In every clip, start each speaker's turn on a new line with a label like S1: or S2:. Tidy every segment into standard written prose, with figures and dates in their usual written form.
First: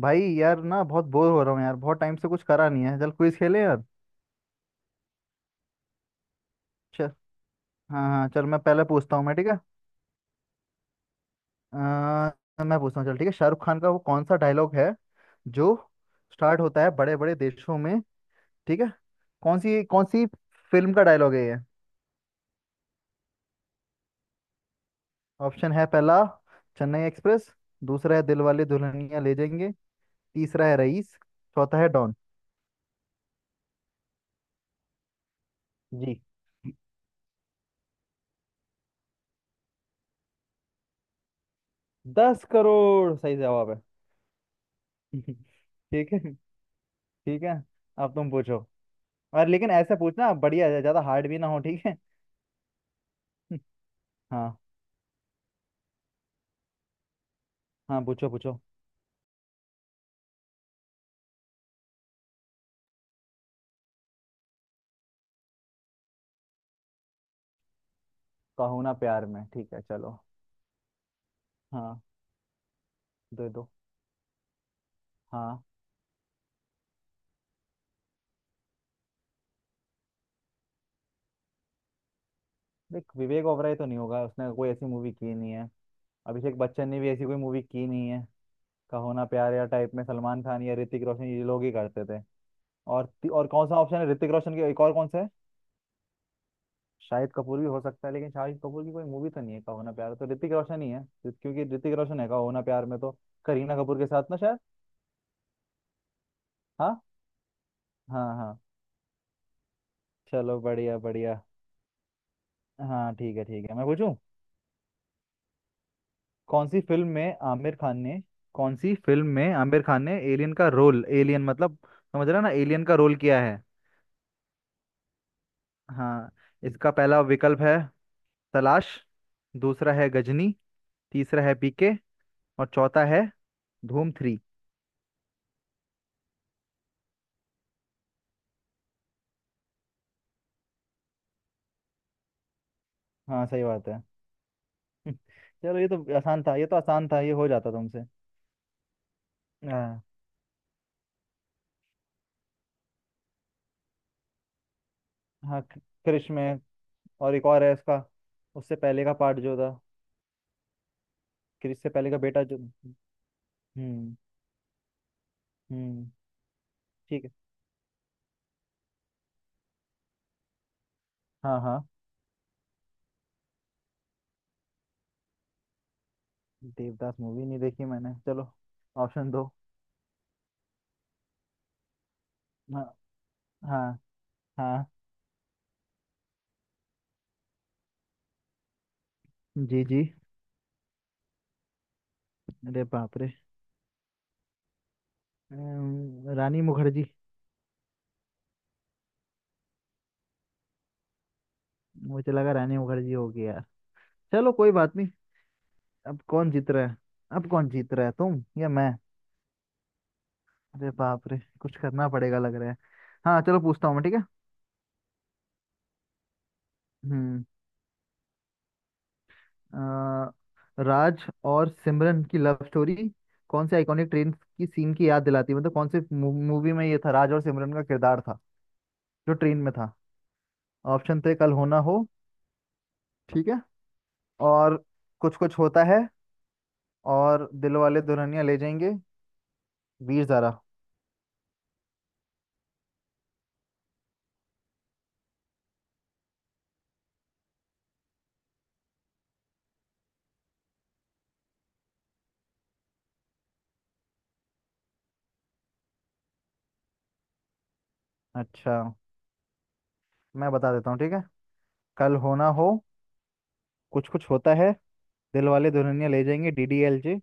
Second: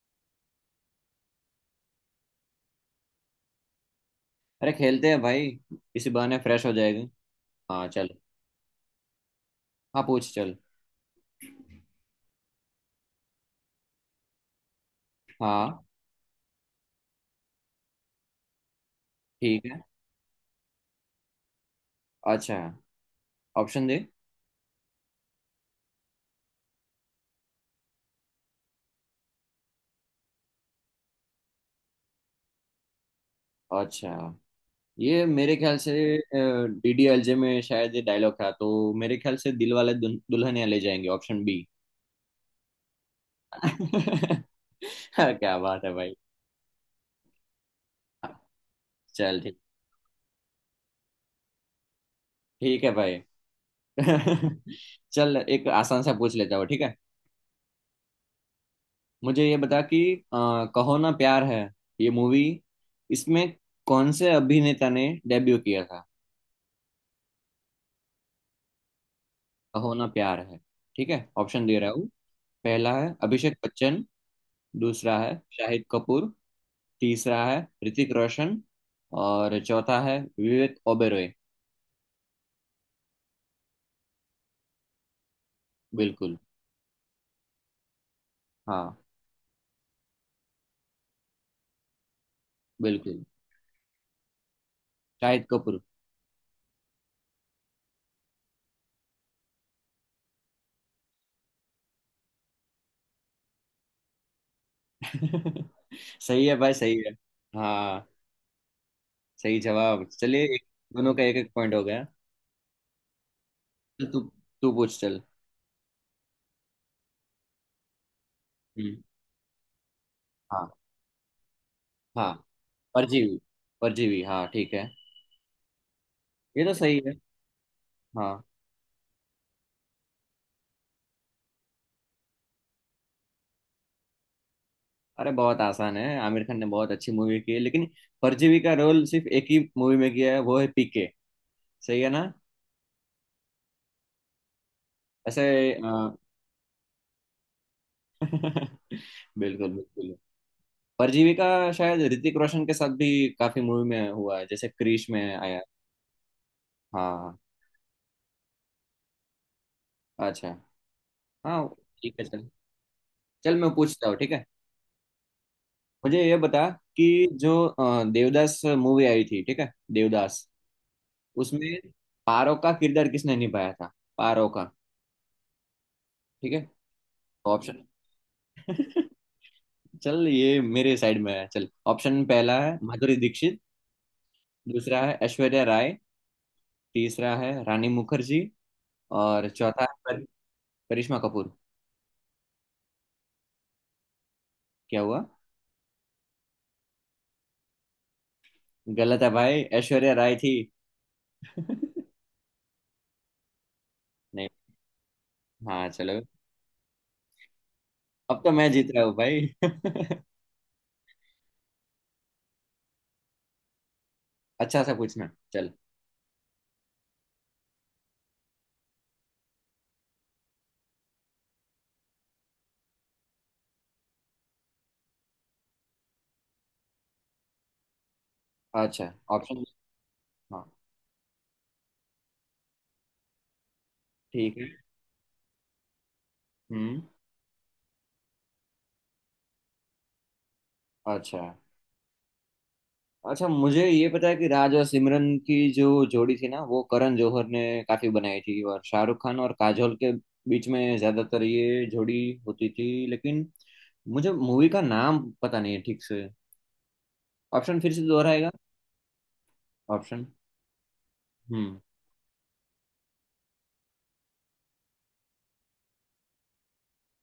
S1: भाई यार ना बहुत बोर हो रहा हूँ यार। बहुत टाइम से कुछ करा नहीं है। चल क्विज खेले यार।
S2: अरे खेलते हैं भाई। इसी बहाने फ्रेश हो
S1: चल।
S2: जाएगी। हाँ चल।
S1: हाँ हाँ चल, मैं पहले पूछता हूँ मैं, ठीक है।
S2: हाँ पूछ चल।
S1: मैं पूछता हूँ चल, ठीक है। शाहरुख खान का वो कौन सा डायलॉग है जो
S2: हाँ
S1: स्टार्ट होता है बड़े बड़े देशों में? ठीक है।
S2: ठीक है।
S1: कौन सी फिल्म का डायलॉग है ये?
S2: अच्छा ऑप्शन दे।
S1: ऑप्शन है। पहला चेन्नई एक्सप्रेस, दूसरा है दिलवाले दुल्हनिया ले जाएंगे, तीसरा है रईस, चौथा है डॉन।
S2: अच्छा, ये मेरे ख्याल से
S1: जी,
S2: डीडीएलजे में शायद ये डायलॉग था, तो मेरे ख्याल से दिल वाले दुल्हनिया ले जाएंगे, ऑप्शन बी।
S1: दस करोड़ सही जवाब है।
S2: क्या बात है
S1: ठीक
S2: भाई।
S1: है, ठीक है। अब तुम
S2: हाँ,
S1: पूछो।
S2: चल
S1: और
S2: ठीक।
S1: लेकिन ऐसे पूछना बढ़िया है, ज्यादा हार्ड भी ना हो, ठीक है।
S2: ठीक है भाई।
S1: हाँ।
S2: चल एक आसान सा पूछ लेता हूँ, ठीक है।
S1: हाँ पूछो पूछो।
S2: मुझे ये बता कि कहो ना प्यार है, ये मूवी, इसमें कौन से अभिनेता ने डेब्यू किया था।
S1: कहो ना प्यार में, ठीक है
S2: कहो ना
S1: चलो।
S2: प्यार है, ठीक है ऑप्शन दे रहा
S1: हाँ
S2: हूँ। पहला है
S1: दे
S2: अभिषेक
S1: दो।
S2: बच्चन। दूसरा है
S1: हाँ,
S2: शाहिद कपूर। तीसरा है ऋतिक रोशन। और चौथा है विवेक ओबेरॉय।
S1: देख विवेक ओबराय तो नहीं होगा, उसने कोई ऐसी मूवी की नहीं है।
S2: बिल्कुल।
S1: अभिषेक बच्चन ने भी ऐसी कोई मूवी की नहीं है।
S2: हाँ।
S1: कहो ना प्यार या टाइप में सलमान खान या ऋतिक रोशन ये लोग ही करते थे। और
S2: बिल्कुल।
S1: और कौन सा ऑप्शन है ऋतिक रोशन के? एक और कौन सा है?
S2: शाहिद कपूर।
S1: शाहिद कपूर भी हो सकता है, लेकिन शाहिद कपूर की कोई मूवी तो नहीं है कहो ना प्यार, तो ऋतिक रोशन ही है। क्योंकि ऋतिक रोशन है कहो ना प्यार में तो, करीना कपूर के साथ ना शायद।
S2: सही है भाई, सही
S1: हाँ।
S2: है। हाँ,
S1: हाँ हाँ।
S2: सही जवाब। चलिए,
S1: चलो
S2: एक
S1: बढ़िया
S2: दोनों का एक
S1: बढ़िया।
S2: एक पॉइंट हो गया।
S1: हाँ ठीक है, ठीक है मैं
S2: तो
S1: पूछूं।
S2: तू तू पूछ चल।
S1: कौन सी फिल्म में आमिर खान ने, कौन सी
S2: हम्म।
S1: फिल्म में आमिर खान ने एलियन का
S2: हाँ
S1: रोल, एलियन मतलब समझ
S2: हाँ।
S1: रहे हो ना, एलियन का रोल
S2: परजीवी।
S1: किया है।
S2: परजीवी, हाँ ठीक है।
S1: हाँ।
S2: ये तो
S1: इसका
S2: सही है।
S1: पहला विकल्प है
S2: हाँ।
S1: तलाश, दूसरा है गजनी, तीसरा है पीके, और चौथा है धूम थ्री।
S2: अरे बहुत आसान है, आमिर खान ने बहुत अच्छी मूवी की है, लेकिन परजीवी का रोल सिर्फ एक ही मूवी में किया है, वो है पीके। सही है ना।
S1: हाँ सही बात है।
S2: ऐसे।
S1: चलो ये तो
S2: अ,
S1: आसान था, ये तो आसान था, ये हो जाता तुमसे।
S2: बिल्कुल
S1: हाँ,
S2: बिल्कुल। परजीवी का शायद ऋतिक रोशन के साथ भी काफी मूवी में हुआ है, जैसे क्रिश में आया।
S1: क्रिश में। और
S2: हाँ।
S1: एक और है इसका, उससे पहले का पार्ट जो था।
S2: अच्छा। हाँ।
S1: क्रिश से पहले
S2: ठीक
S1: का
S2: है
S1: बेटा
S2: चल।
S1: जो।
S2: चल मैं पूछता
S1: हम्म।
S2: हूँ, ठीक है।
S1: हम्म।
S2: मुझे ये बता
S1: ठीक
S2: कि
S1: है।
S2: जो देवदास मूवी आई थी, ठीक है, देवदास,
S1: हाँ
S2: उसमें
S1: हाँ।
S2: पारो का किरदार किसने निभाया था। पारो का, ठीक है,
S1: देवदास मूवी नहीं
S2: ऑप्शन।
S1: देखी मैंने, चलो। ऑप्शन दो।
S2: चल, ये मेरे साइड में है चल। ऑप्शन पहला है
S1: हाँ।
S2: माधुरी दीक्षित।
S1: हाँ। हाँ।
S2: दूसरा है ऐश्वर्या राय। तीसरा है रानी मुखर्जी। और चौथा
S1: जी
S2: है
S1: जी।
S2: करिश्मा कपूर।
S1: अरे बाप रे।
S2: क्या हुआ।
S1: रानी मुखर्जी।
S2: गलत है भाई, ऐश्वर्या राय थी।
S1: मुझे लगा रानी मुखर्जी होगी यार।
S2: नहीं।
S1: चलो कोई बात नहीं।
S2: हाँ
S1: अब
S2: चलो।
S1: कौन जीत रहा है? अब कौन जीत रहा है,
S2: अब
S1: तुम
S2: तो
S1: या
S2: मैं जीत
S1: मैं?
S2: रहा हूँ भाई।
S1: अरे बाप रे, कुछ करना पड़ेगा लग रहा है। हाँ चलो पूछता हूँ मैं, ठीक है।
S2: अच्छा सा पूछना चल।
S1: हम्म। अ, राज और सिमरन की लव स्टोरी कौन से आइकॉनिक ट्रेन की सीन की याद दिलाती है? मतलब कौन से मूवी में ये था, राज और सिमरन का किरदार था
S2: अच्छा।
S1: जो ट्रेन
S2: ऑप्शन।
S1: में था?
S2: हाँ
S1: ऑप्शन थे कल होना हो, ठीक है।
S2: ठीक है।
S1: और कुछ कुछ होता है,
S2: हम्म।
S1: और दिल वाले दुल्हनिया ले जाएंगे, वीर ज़ारा।
S2: अच्छा। अच्छा, मुझे ये पता है कि राज और सिमरन की जो जोड़ी थी ना, वो करण जौहर ने काफी बनाई थी, और शाहरुख खान और काजोल के बीच में ज्यादातर ये जोड़ी होती थी, लेकिन मुझे मूवी का नाम पता नहीं है ठीक से। ऑप्शन फिर से दोहराएगा।
S1: अच्छा,
S2: ऑप्शन।
S1: मैं बता देता हूँ ठीक है।
S2: हम्म।
S1: कल होना हो, कुछ कुछ होता है, दिल वाले Dulhania Le Jayenge D D L J,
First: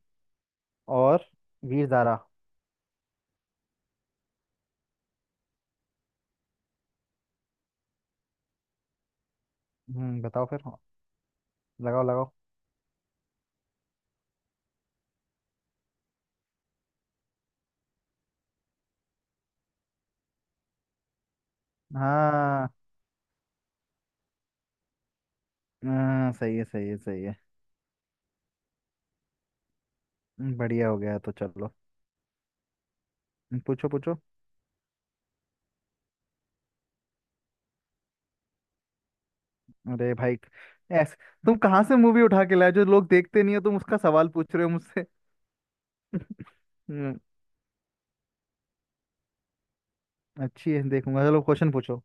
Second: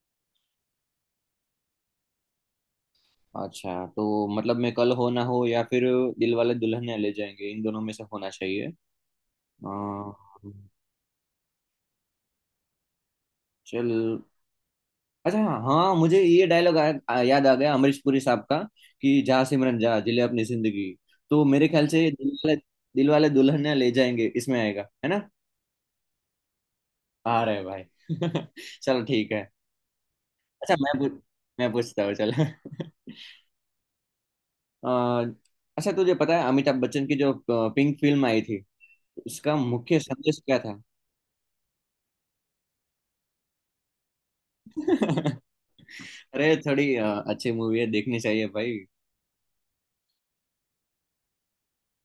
S1: और वीर ज़ारा।
S2: अच्छा, तो मतलब मैं कल हो ना हो या फिर दिल वाले दुल्हनिया ले जाएंगे, इन दोनों में से होना चाहिए। अ,
S1: बताओ फिर, लगाओ लगाओ।
S2: चल। अच्छा। हाँ हाँ, मुझे ये डायलॉग याद आ गया, अमरीश पुरी साहब का, कि जा सिमरन जा, जिले अपनी जिंदगी। तो मेरे ख्याल से
S1: हाँ।
S2: दिल वाले दुल्हनिया ले जाएंगे, इसमें आएगा, है ना।
S1: हाँ, सही है सही है सही है।
S2: आ रहे भाई। चलो, ठीक है। अच्छा,
S1: बढ़िया हो गया, तो
S2: मैं
S1: चलो।
S2: पूछता हूँ चल।
S1: पूछो पूछो।
S2: अ, अच्छा, तुझे पता है अमिताभ बच्चन की जो पिंक फिल्म आई थी, उसका मुख्य
S1: अरे भाई,
S2: संदेश क्या था।
S1: ऐस, तुम कहाँ से मूवी उठा के लाए जो लोग देखते नहीं हो? तुम उसका सवाल पूछ रहे हो मुझसे।
S2: अरे थोड़ी
S1: हम्म,
S2: अच्छी मूवी है, देखनी चाहिए भाई।
S1: अच्छी है देखूंगा, चलो क्वेश्चन पूछो।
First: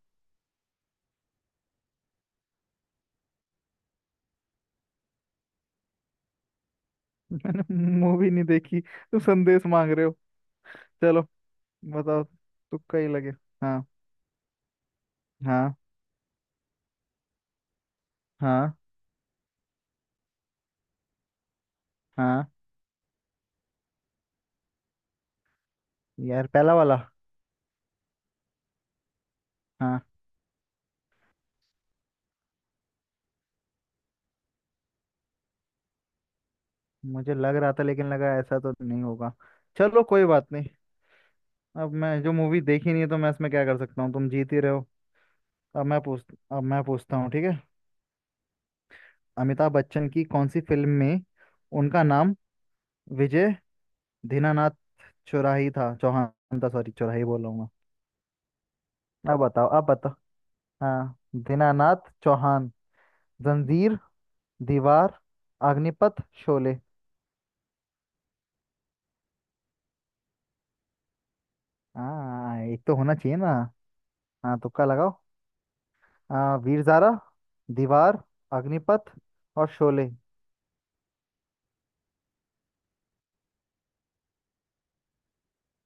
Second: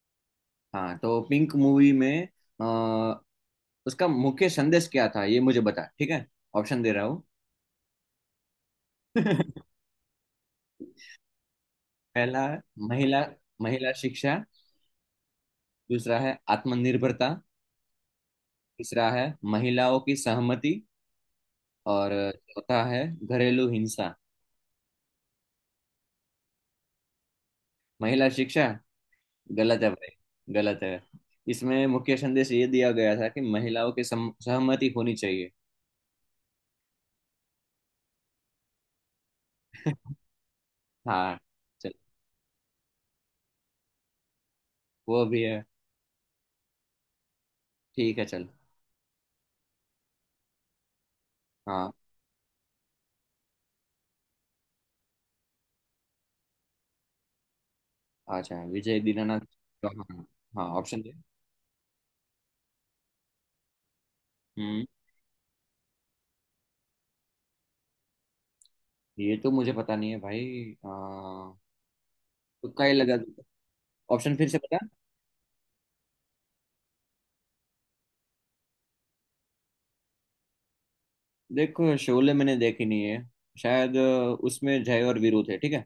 S2: हाँ, तो पिंक मूवी में उसका मुख्य संदेश क्या था, ये मुझे बता, ठीक है ऑप्शन दे रहा हूँ।
S1: मैंने मूवी नहीं देखी तो संदेश मांग रहे हो। चलो बताओ,
S2: पहला है
S1: तुक्का ही
S2: महिला
S1: लगे। हाँ।
S2: महिला शिक्षा।
S1: हाँ।
S2: दूसरा है आत्मनिर्भरता।
S1: हाँ।
S2: तीसरा है महिलाओं की सहमति। और
S1: हाँ,
S2: चौथा है घरेलू हिंसा।
S1: यार पहला वाला।
S2: महिला शिक्षा गलत है
S1: हाँ।
S2: भाई, गलत है। इसमें मुख्य संदेश ये दिया गया था कि महिलाओं की सहमति होनी चाहिए।
S1: मुझे लग रहा था, लेकिन लगा ऐसा तो नहीं होगा। चलो कोई बात नहीं।
S2: हाँ
S1: अब
S2: चल।
S1: मैं जो मूवी देखी नहीं है तो मैं इसमें क्या कर सकता हूँ, तुम जीत ही रहे हो।
S2: वो भी है।
S1: अब मैं पूछ अब मैं पूछता हूँ, ठीक है।
S2: ठीक है चल।
S1: अमिताभ बच्चन की कौन सी फिल्म में
S2: हाँ।
S1: उनका नाम विजय दीनानाथ चौराही था, चौहान था सॉरी, चौराही बोल रहा हूँ मैं।
S2: अच्छा, विजय
S1: अब
S2: दीनानाथ।
S1: बताओ, अब बताओ।
S2: हाँ हाँ, ऑप्शन दे।
S1: हाँ दीनानाथ चौहान। जंजीर,
S2: हम्म।
S1: दीवार, अग्निपथ, शोले।
S2: ये तो मुझे पता नहीं है भाई,
S1: हाँ एक
S2: तुक्का ही
S1: तो होना
S2: लगा
S1: चाहिए
S2: दूंगा।
S1: ना।
S2: ऑप्शन फिर
S1: हाँ
S2: से बता।
S1: तुक्का लगाओ। हाँ, वीर ज़ारा, दीवार, अग्निपथ, और शोले।
S2: देखो, शोले मैंने देखी नहीं है। शायद उसमें जय और वीरू थे, ठीक है।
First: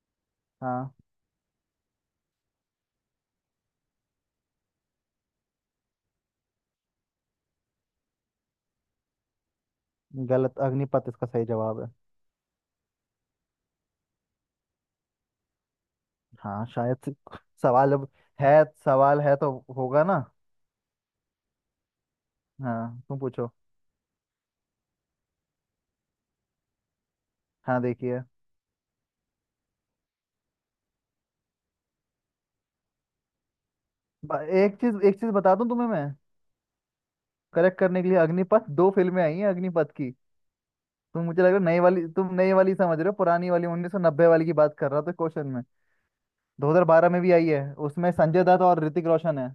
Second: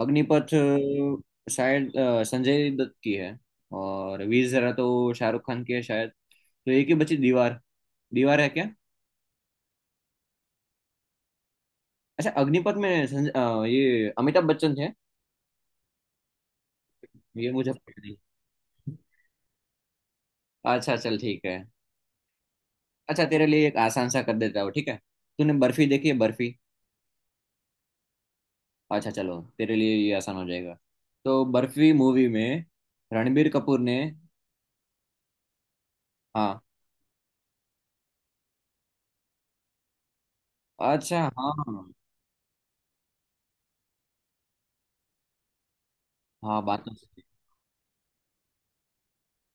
S2: अग्निपथ
S1: हाँ
S2: शायद संजय दत्त की है। और वीर ज़रा तो शाहरुख खान की है शायद, तो एक ही बची दीवार। दीवार है क्या।
S1: गलत, अग्निपथ इसका सही जवाब है।
S2: अच्छा, अग्निपथ में ये अमिताभ बच्चन थे।
S1: हाँ शायद
S2: ये मुझे
S1: सवाल
S2: पता
S1: अब
S2: नहीं।
S1: है, सवाल है तो होगा ना।
S2: अच्छा, चल ठीक है।
S1: हाँ तुम
S2: अच्छा, तेरे
S1: पूछो।
S2: लिए एक आसान सा कर देता हूँ, ठीक है। तूने बर्फी देखी है, बर्फी।
S1: हाँ देखिए।
S2: अच्छा चलो, तेरे लिए ये आसान हो जाएगा। तो बर्फी मूवी में रणबीर कपूर ने।
S1: एक चीज, एक चीज बता दूं तुम्हें मैं,
S2: हाँ।
S1: करेक्ट करने के लिए, अग्निपथ दो फिल्में आई हैं अग्निपथ की।
S2: अच्छा।
S1: तुम, मुझे लग
S2: हाँ।
S1: रहा है नई वाली, तुम नई वाली समझ रहे हो, पुरानी वाली 1990 वाली की बात कर रहा था क्वेश्चन में।
S2: हाँ, बात तो
S1: 2012
S2: सही
S1: में
S2: है।
S1: भी आई है, उसमें संजय दत्त और ऋतिक रोशन है।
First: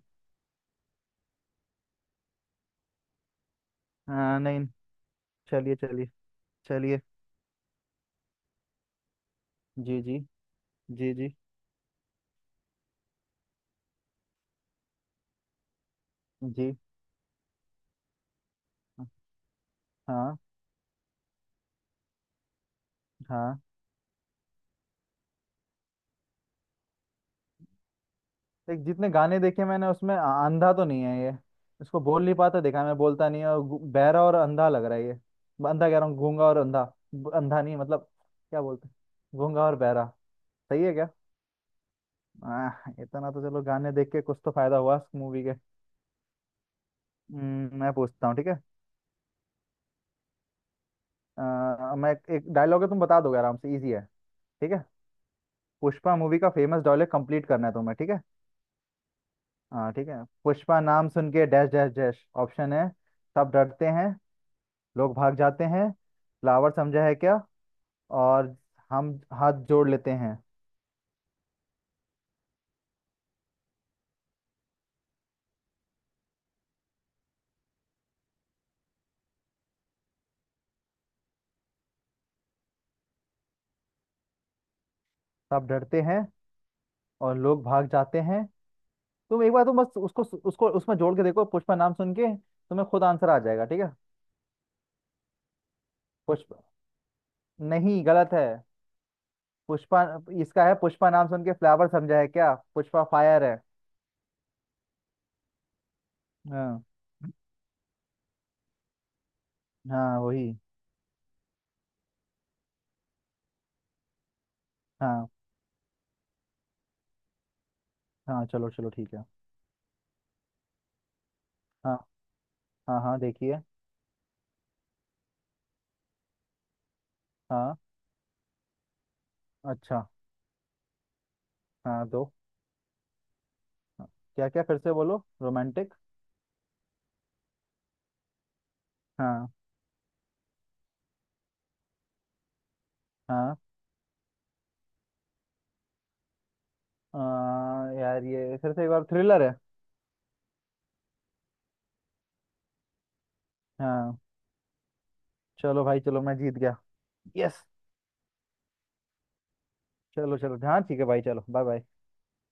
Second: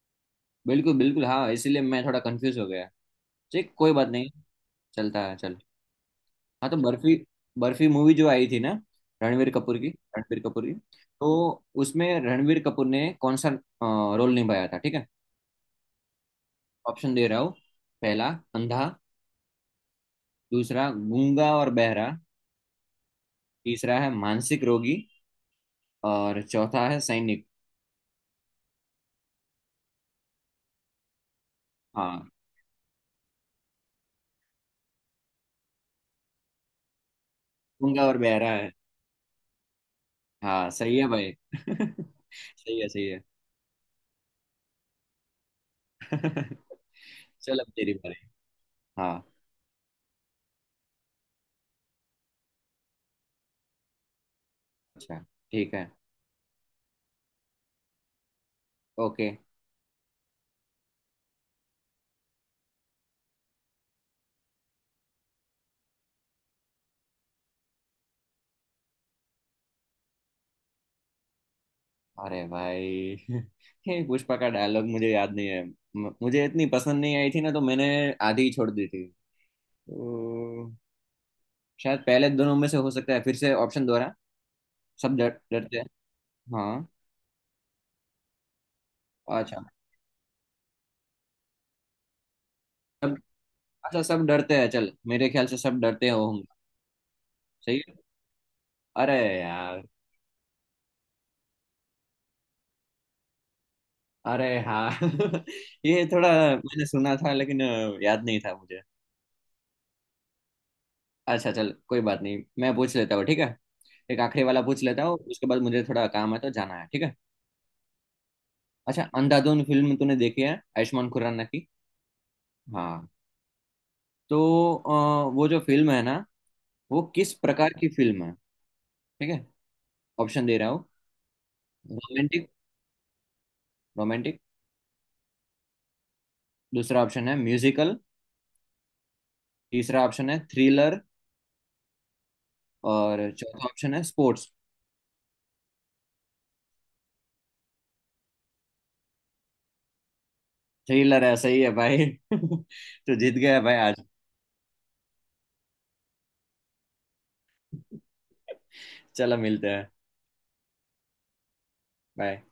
S2: बिल्कुल बिल्कुल, हाँ, इसीलिए मैं थोड़ा कंफ्यूज हो गया। ठीक, कोई बात नहीं।
S1: हाँ नहीं।
S2: चलता है, चल।
S1: चलिए चलिए।
S2: हाँ, तो
S1: चलिए।
S2: बर्फी बर्फी मूवी जो आई थी ना, रणबीर कपूर की।
S1: जी जी।
S2: रणबीर कपूर की
S1: जी
S2: तो
S1: जी।
S2: उसमें रणबीर कपूर ने कौन सा रोल निभाया था, ठीक है।
S1: जी।
S2: ऑप्शन दे रहा हूँ। पहला, अंधा।
S1: हाँ।
S2: दूसरा, गूंगा और बहरा।
S1: हाँ
S2: तीसरा है मानसिक रोगी। और चौथा है सैनिक।
S1: देख जितने गाने देखे मैंने उसमें अंधा तो नहीं है ये। इसको बोल
S2: हाँ,
S1: नहीं पाता देखा, मैं, बोलता नहीं है, और बहरा और अंधा लग रहा है ये। अंधा कह रहा हूँ, गूंगा और अंधा। अंधा नहीं
S2: गूंगा
S1: मतलब,
S2: और बहरा
S1: क्या
S2: है।
S1: बोलते हैं, गूंगा और बहरा।
S2: हाँ,
S1: सही है
S2: सही है
S1: क्या?
S2: भाई। सही है,
S1: आह,
S2: सही है।
S1: इतना तो चलो गाने देख के कुछ तो फायदा हुआ मूवी के।
S2: चल, अब तेरी
S1: मैं
S2: बारी।
S1: पूछता हूँ ठीक है।
S2: हाँ।
S1: मैं एक डायलॉग है तुम बता दोगे आराम से, इजी है, ठीक है।
S2: अच्छा। ठीक है।
S1: पुष्पा मूवी का फेमस डायलॉग कंप्लीट करना है तुम्हें, ठीक है।
S2: ओके।
S1: हाँ ठीक है। पुष्पा नाम सुन के डैश डैश डैश। ऑप्शन है, सब डरते हैं, लोग भाग जाते हैं, फ्लावर समझा है क्या, और हम हाथ जोड़ लेते हैं।
S2: अरे भाई। ये पुष्पा का डायलॉग मुझे याद नहीं है, मुझे इतनी पसंद नहीं आई थी ना, तो मैंने आधी ही छोड़ दी थी। तो शायद पहले दोनों में से हो सकता है, फिर से ऑप्शन दोहरा। सब डर
S1: सब
S2: डरते हैं।
S1: डरते हैं
S2: हाँ।
S1: और लोग भाग जाते हैं। तुम एक बार,
S2: अच्छा,
S1: तुम बस उसको, उसको उसमें जोड़ के देखो, पुष्पा नाम सुन के, तुम्हें खुद
S2: सब।
S1: आंसर आ जाएगा ठीक है।
S2: अच्छा, सब डरते हैं, चल, मेरे ख्याल से सब डरते होंगे।
S1: पुष्पा।
S2: सही है।
S1: नहीं गलत है।
S2: अरे यार।
S1: पुष्पा, इसका है पुष्पा नाम सुन के फ्लावर समझा है क्या, पुष्पा फायर है।
S2: अरे हाँ। ये थोड़ा
S1: हाँ।
S2: मैंने सुना था, लेकिन याद नहीं था मुझे।
S1: हाँ वही।
S2: अच्छा, चल कोई बात नहीं, मैं पूछ लेता हूँ ठीक है। एक आखिरी वाला पूछ लेता हूँ,
S1: हाँ
S2: उसके बाद मुझे थोड़ा काम है तो जाना है, ठीक है।
S1: हाँ चलो चलो
S2: अच्छा,
S1: ठीक है।
S2: अंधाधुन फिल्म तूने देखी है, आयुष्मान खुराना की।
S1: हाँ। हाँ
S2: हाँ।
S1: हाँ देखिए।
S2: तो वो जो फिल्म है ना, वो किस प्रकार
S1: हाँ।
S2: की फिल्म है, ठीक है
S1: अच्छा।
S2: ऑप्शन दे रहा हूँ।
S1: हाँ दो।
S2: रोमांटिक
S1: हाँ,
S2: रोमांटिक।
S1: क्या क्या, फिर से बोलो, रोमांटिक।
S2: दूसरा ऑप्शन है म्यूजिकल।
S1: हाँ।
S2: तीसरा ऑप्शन है थ्रिलर। और
S1: हाँ।
S2: चौथा ऑप्शन है स्पोर्ट्स।
S1: आ, यार ये फिर से एक बार, थ्रिलर है।
S2: थ्रिलर है, सही है भाई। तो जीत गया भाई आज।
S1: हाँ। चलो भाई, चलो, मैं जीत गया। यस।
S2: चलो, मिलते हैं।
S1: चलो चलो हाँ ठीक है भाई चलो बाय बाय।
S2: बाय।